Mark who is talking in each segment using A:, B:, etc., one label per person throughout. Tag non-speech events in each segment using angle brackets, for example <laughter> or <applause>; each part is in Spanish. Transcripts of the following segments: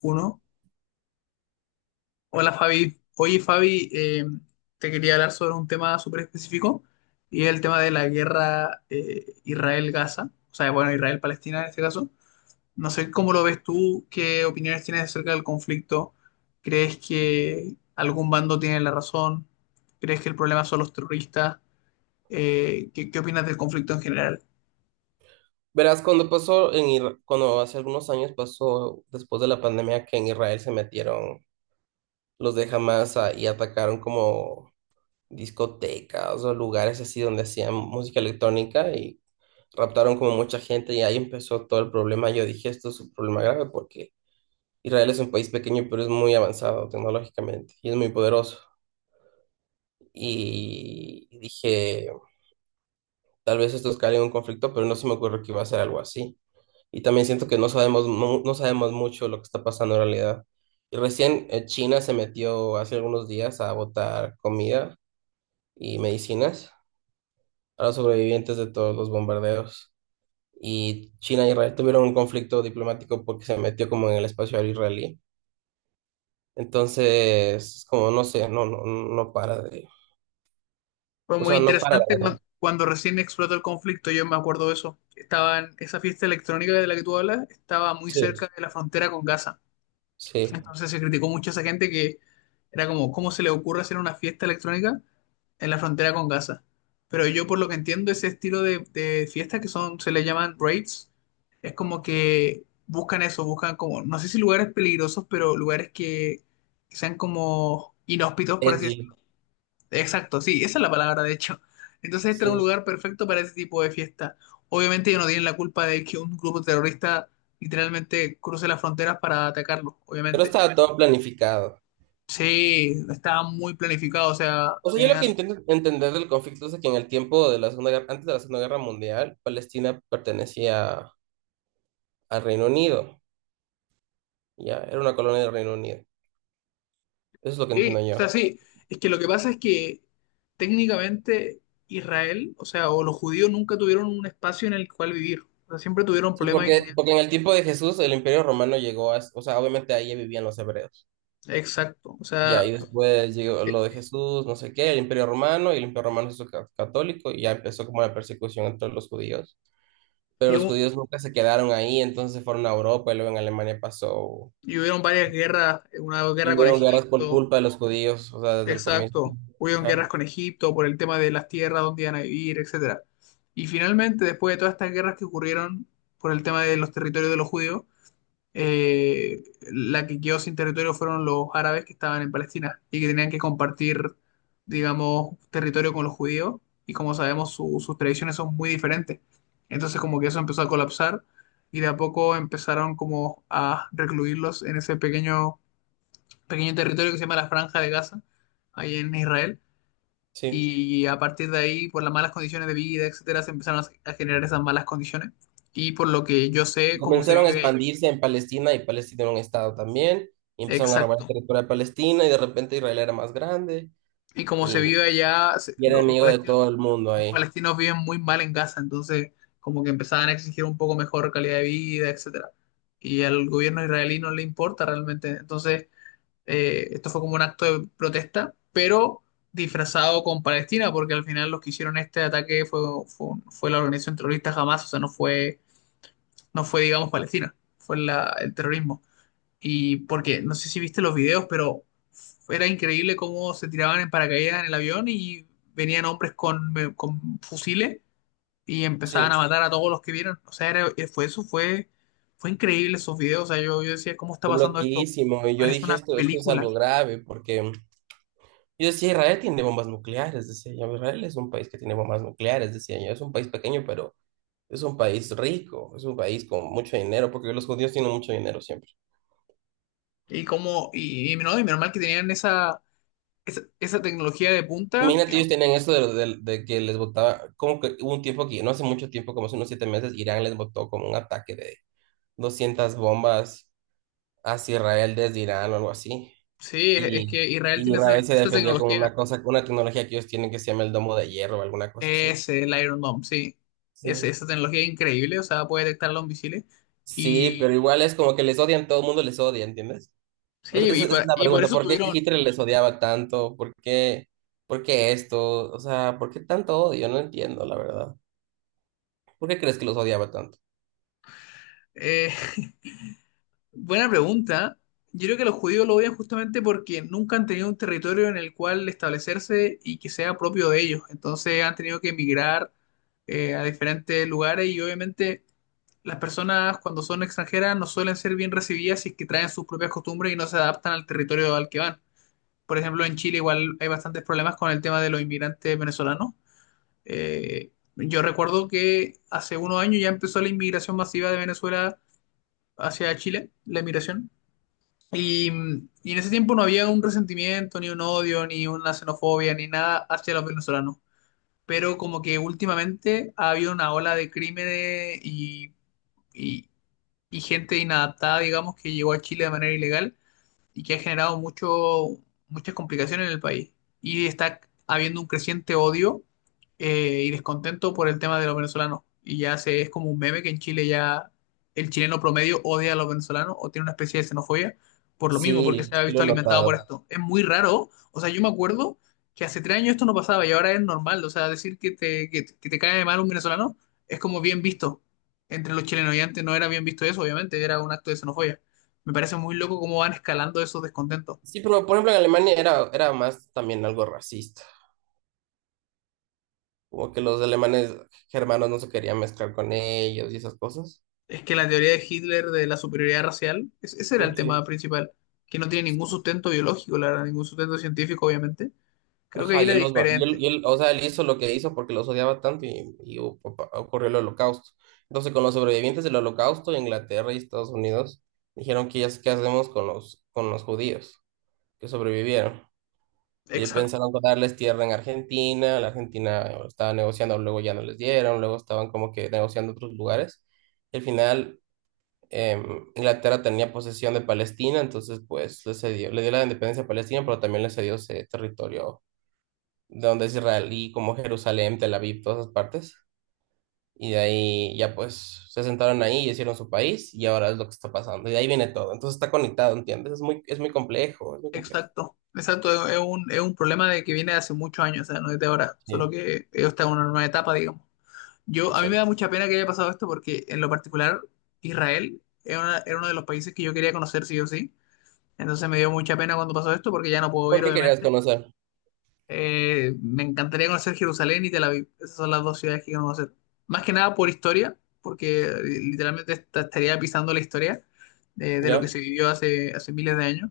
A: Uno. Hola Fabi. Oye Fabi, te quería hablar sobre un tema súper específico y el tema de la guerra, Israel-Gaza, o sea, bueno, Israel-Palestina en este caso. No sé cómo lo ves tú, qué opiniones tienes acerca del conflicto. ¿Crees que algún bando tiene la razón? ¿Crees que el problema son los terroristas? ¿ qué opinas del conflicto en general?
B: Verás, cuando pasó en cuando hace algunos años pasó después de la pandemia que en Israel se metieron los de y atacaron como discotecas o lugares así donde hacían música electrónica y raptaron como mucha gente y ahí empezó todo el problema. Yo dije, esto es un problema grave porque Israel es un país pequeño pero es muy avanzado tecnológicamente y es muy poderoso. Y dije, tal vez esto escale en un conflicto, pero no se me ocurrió que iba a ser algo así. Y también siento que no sabemos, no sabemos mucho lo que está pasando en realidad. Y recién China se metió hace algunos días a botar comida y medicinas a los sobrevivientes de todos los bombardeos. Y China y Israel tuvieron un conflicto diplomático porque se metió como en el espacio aéreo israelí. Entonces, como no sé, no para de...
A: Fue
B: O
A: muy
B: sea, no para
A: interesante
B: de...
A: cuando recién explotó el conflicto. Yo me acuerdo de eso. Estaba en esa fiesta electrónica de la que tú hablas, estaba muy
B: Sí,
A: cerca de la frontera con Gaza.
B: sí.
A: Entonces se criticó mucho a esa gente que era como: ¿cómo se le ocurre hacer una fiesta electrónica en la frontera con Gaza? Pero yo, por lo que entiendo, ese estilo de fiestas se le llaman raids, es como que buscan eso, buscan como, no sé, si lugares peligrosos, pero lugares que sean como inhóspitos, por así
B: Edgy,
A: decirlo. Exacto, sí, esa es la palabra, de hecho. Entonces, este era un
B: sí.
A: lugar perfecto para ese tipo de fiesta. Obviamente, ellos no tienen la culpa de que un grupo terrorista literalmente cruce las fronteras para atacarlos,
B: Pero
A: obviamente.
B: estaba todo planificado.
A: Sí, estaba muy planificado, o sea,
B: O sea, yo lo
A: tenían...
B: que intento entender del conflicto es de que en el tiempo de la Segunda Guerra, antes de la Segunda Guerra Mundial, Palestina pertenecía al Reino Unido, ya, era una colonia del Reino Unido. Eso es lo que
A: Sí,
B: entiendo
A: o
B: yo.
A: sea, sí, es que lo que pasa es que técnicamente Israel, o sea, o los judíos nunca tuvieron un espacio en el cual vivir. O sea, siempre tuvieron
B: Sí,
A: problemas y
B: porque,
A: tenían...
B: porque en el tiempo de Jesús el Imperio Romano llegó a, o sea, obviamente ahí ya vivían los hebreos.
A: Exacto, o
B: Ya,
A: sea,
B: y después llegó
A: eh,
B: lo de Jesús, no sé qué, el Imperio Romano, y el Imperio Romano se hizo católico, y ya empezó como la persecución entre los judíos. Pero
A: y,
B: los
A: hu-
B: judíos nunca se quedaron ahí, entonces se fueron a Europa, y luego en Alemania pasó.
A: y hubieron varias guerras, una
B: Y
A: guerra con
B: hubieron guerras por
A: Egipto.
B: culpa de los judíos, o sea, desde el comienzo.
A: Exacto. Hubieron guerras
B: Ajá,
A: con Egipto por el tema de las tierras, dónde iban a vivir, etcétera. Y finalmente, después de todas estas guerras que ocurrieron por el tema de los territorios de los judíos, eh, la que quedó sin territorio fueron los árabes que estaban en Palestina y que tenían que compartir, digamos, territorio con los judíos. Y como sabemos, sus tradiciones son muy diferentes. Entonces, como que eso empezó a colapsar y de a poco empezaron como a recluirlos en ese pequeño territorio que se llama la Franja de Gaza, ahí en Israel.
B: sí.
A: Y a partir de ahí, por las malas condiciones de vida, etcétera, se empezaron a generar esas malas condiciones. Y por lo que yo sé, cómo se
B: Comenzaron a
A: vive,
B: expandirse en Palestina y Palestina era un estado también. Y empezaron a robar el
A: exacto.
B: territorio de Palestina y de repente Israel era más grande
A: Y cómo se
B: y,
A: vive allá,
B: y era enemigo de todo el mundo
A: los
B: ahí.
A: palestinos viven muy mal en Gaza, entonces como que empezaban a exigir un poco mejor calidad de vida, etcétera. Y al gobierno israelí no le importa realmente. Entonces, eh, esto fue como un acto de protesta, pero disfrazado con Palestina, porque al final los que hicieron este ataque fue la organización terrorista Hamas, o sea, no fue, digamos, Palestina, fue el terrorismo. Y porque, no sé si viste los videos, pero era increíble cómo se tiraban en paracaídas en el avión y venían hombres con fusiles y empezaban a
B: Sí,
A: matar a todos los que vieron. O sea, fue eso, fue increíble esos videos. O sea, yo decía: ¿cómo está
B: fue
A: pasando esto?
B: loquísimo. Y yo
A: Parece
B: dije,
A: una
B: esto es
A: película.
B: algo grave porque yo decía, Israel tiene bombas nucleares, decía yo. Israel es un país que tiene bombas nucleares, decía yo. Es un país pequeño, pero es un país rico, es un país con mucho dinero, porque los judíos tienen mucho dinero siempre.
A: Y como, y no, y menos mal que tenían esa, tecnología de punta. Que
B: Imagínate,
A: no.
B: ellos tenían eso de, de que les botaba, como que hubo un tiempo aquí, no hace mucho tiempo, como hace unos 7 meses, Irán les botó como un ataque de 200 bombas hacia Israel desde Irán o algo así.
A: Sí, es
B: Y,
A: es que Israel
B: y
A: tiene esa,
B: Israel se
A: esa
B: defendió con
A: tecnología.
B: una cosa, con una tecnología que ellos tienen que se llama el domo de hierro o alguna cosa así.
A: Es el Iron Dome, sí. Es
B: Sí.
A: esa tecnología increíble, o sea, puede detectar los misiles.
B: Sí,
A: Y
B: pero igual es como que les odian, todo el mundo les odia, ¿entiendes? O sea,
A: sí,
B: esa
A: y
B: esa es
A: por,
B: la
A: y por
B: pregunta,
A: eso
B: ¿por qué
A: tuvieron.
B: Hitler les odiaba tanto? Por qué esto? O sea, ¿por qué tanto odio? No entiendo, la verdad. ¿Por qué crees que los odiaba tanto?
A: eh, <laughs> buena pregunta. Yo creo que los judíos lo odian justamente porque nunca han tenido un territorio en el cual establecerse y que sea propio de ellos. Entonces han tenido que emigrar, a diferentes lugares, y obviamente las personas, cuando son extranjeras, no suelen ser bien recibidas si es que traen sus propias costumbres y no se adaptan al territorio al que van. Por ejemplo, en Chile igual hay bastantes problemas con el tema de los inmigrantes venezolanos. Yo recuerdo que hace unos años ya empezó la inmigración masiva de Venezuela hacia Chile, la inmigración. Y, y en ese tiempo no había un resentimiento, ni un odio, ni una xenofobia, ni nada hacia los venezolanos. Pero como que últimamente ha habido una ola de crímenes y y, y gente inadaptada, digamos, que llegó a Chile de manera ilegal y que ha generado muchas complicaciones en el país. Y está habiendo un creciente odio y descontento por el tema de los venezolanos. Y ya se, es como un meme que en Chile ya el chileno promedio odia a los venezolanos o tiene una especie de xenofobia por lo mismo, porque
B: Sí,
A: se ha
B: sí lo
A: visto
B: he
A: alimentado por
B: notado.
A: esto. Es muy raro. O sea, yo me acuerdo que hace 3 años esto no pasaba y ahora es normal. O sea, decir que que te cae mal un venezolano es como bien visto entre los chilenos, y antes no era bien visto eso, obviamente, era un acto de xenofobia. Me parece muy loco cómo van escalando esos descontentos.
B: Sí, pero por ejemplo en Alemania era más también algo racista, como que los alemanes germanos no se querían mezclar con ellos y esas cosas.
A: Es que la teoría de Hitler de la superioridad racial, ese era el
B: Mm,
A: tema
B: sí.
A: principal, que no tiene ningún sustento biológico, la verdad, ningún sustento científico, obviamente. Creo que
B: Ajá,
A: ahí
B: y
A: era
B: él, los va-
A: diferente.
B: y él- o sea, él hizo lo que hizo porque los odiaba tanto y, ocurrió el holocausto. Entonces, con los sobrevivientes del holocausto, Inglaterra y Estados Unidos dijeron que ya, ¿qué hacemos con los judíos que sobrevivieron? Y
A: Exacto,
B: pensaron darles tierra en Argentina, la Argentina estaba negociando, luego ya no les dieron, luego estaban como que negociando otros lugares. Y al final Inglaterra tenía posesión de Palestina, entonces pues le cedió, le dio la independencia a Palestina, pero también le cedió ese territorio de donde es Israel y como Jerusalén, Tel Aviv, todas esas partes. Y de ahí ya pues se sentaron ahí y hicieron su país y ahora es lo que está pasando. Y de ahí viene todo. Entonces está conectado, ¿entiendes? Es muy complejo, es muy complejo.
A: exacto. Exacto, es un problema de que viene de hace muchos años, o sea, no es de ahora, solo
B: Sí,
A: que está en una nueva etapa, digamos. Yo, a mí me da
B: exacto.
A: mucha pena que haya pasado esto, porque en lo particular Israel era uno de los países que yo quería conocer sí o sí. Entonces me dio mucha pena cuando pasó esto, porque ya no puedo
B: ¿Por
A: ir,
B: qué querías
A: obviamente.
B: conocer?
A: Me encantaría conocer Jerusalén y Tel Aviv. Esas son las dos ciudades que quiero conocer. Más que nada por historia, porque, literalmente estaría pisando la historia de lo que
B: ¿Ya?
A: se vivió hace, miles de años.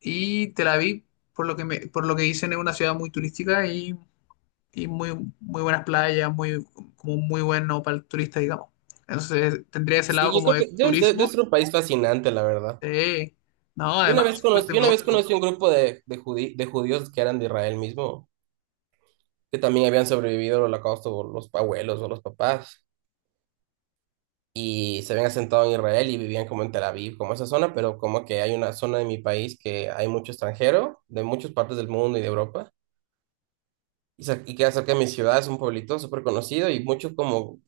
A: Y Tel Aviv, por lo que dicen, es una ciudad muy turística y muy, muy buenas playas, muy, como un muy bueno para el turista, digamos. Entonces tendría ese lado
B: Sí, yo
A: como
B: creo
A: de
B: que debe, debe
A: turismo.
B: ser un país fascinante, la verdad.
A: Sí, no, además que es súper
B: Yo una vez
A: tecnológico.
B: conocí un grupo de, de judíos que eran de Israel mismo, que también habían sobrevivido al holocausto por los abuelos o los papás, y se habían asentado en Israel y vivían como en Tel Aviv, como esa zona, pero como que hay una zona de mi país que hay mucho extranjero, de muchas partes del mundo y de Europa. Y, y queda cerca de mi ciudad, es un pueblito súper conocido y muchos como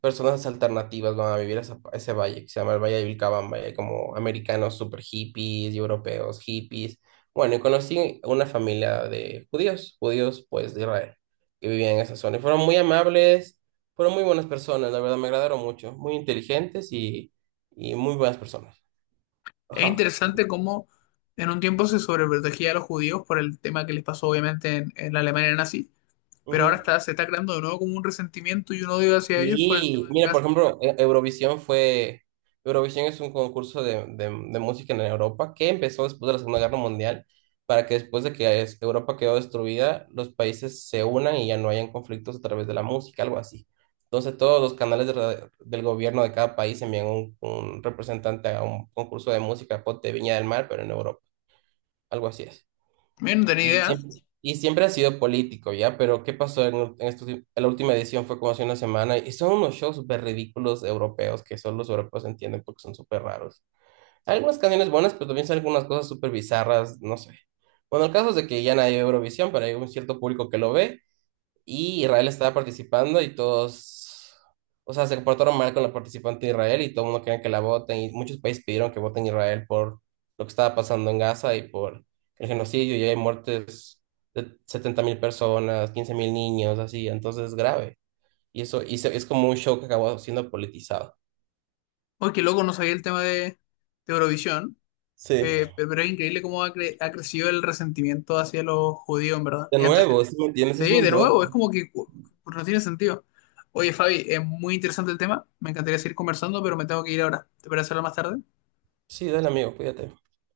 B: personas alternativas van a vivir a, a ese valle que se llama el Valle de Vilcabamba. Y hay como americanos súper hippies y europeos hippies. Bueno, y conocí una familia de judíos, judíos pues de Israel, que vivían en esa zona. Y fueron muy amables, fueron muy buenas personas, la verdad me agradaron mucho, muy inteligentes y muy buenas personas.
A: Es
B: Ajá.
A: interesante cómo en un tiempo se sobreprotegía a los judíos por el tema que les pasó obviamente en la Alemania nazi, pero ahora
B: Ujú.
A: está, se está creando de nuevo como un resentimiento y un odio hacia ellos por el
B: Sí,
A: tema de
B: mira, por
A: Gaza.
B: ejemplo, Eurovisión fue, Eurovisión es un concurso de, de música en Europa que empezó después de la Segunda Guerra Mundial para que después de que Europa quedó destruida, los países se unan y ya no hayan conflictos a través de la música, algo así. Entonces todos los canales de del gobierno de cada país envían un representante a un concurso de música, ponte Viña del Mar, pero en Europa, algo así es.
A: Bien, no tenía
B: Y
A: idea.
B: siempre, y siempre ha sido político, ¿ya? Pero ¿qué pasó en estos en la última edición? Fue como hace una semana y son unos shows súper ridículos europeos que solo los europeos entienden porque son súper raros. Hay algunas canciones buenas, pero también salen algunas cosas súper bizarras, no sé. Bueno, el caso es de que ya nadie ve Eurovisión, pero hay un cierto público que lo ve y Israel estaba participando y todos, o sea, se comportaron mal con la participante de Israel y todo el mundo quería que la voten y muchos países pidieron que voten Israel por lo que estaba pasando en Gaza y por el genocidio y hay muertes de 70.000 personas, 15.000 niños, así, entonces es grave. Y eso y es como un show que acabó siendo politizado.
A: Oye, qué loco, no sabía el tema de, Eurovisión,
B: Sí.
A: pero es increíble cómo ha crecido el resentimiento hacia los judíos, en verdad.
B: De
A: Y antes,
B: nuevo, ¿si me entiendes? Es
A: sí,
B: muy
A: de
B: loco.
A: nuevo, es como que no tiene sentido. Oye, Fabi, es muy interesante el tema, me encantaría seguir conversando, pero me tengo que ir ahora. ¿Te parece hablar más tarde?
B: Sí, dale amigo, cuídate.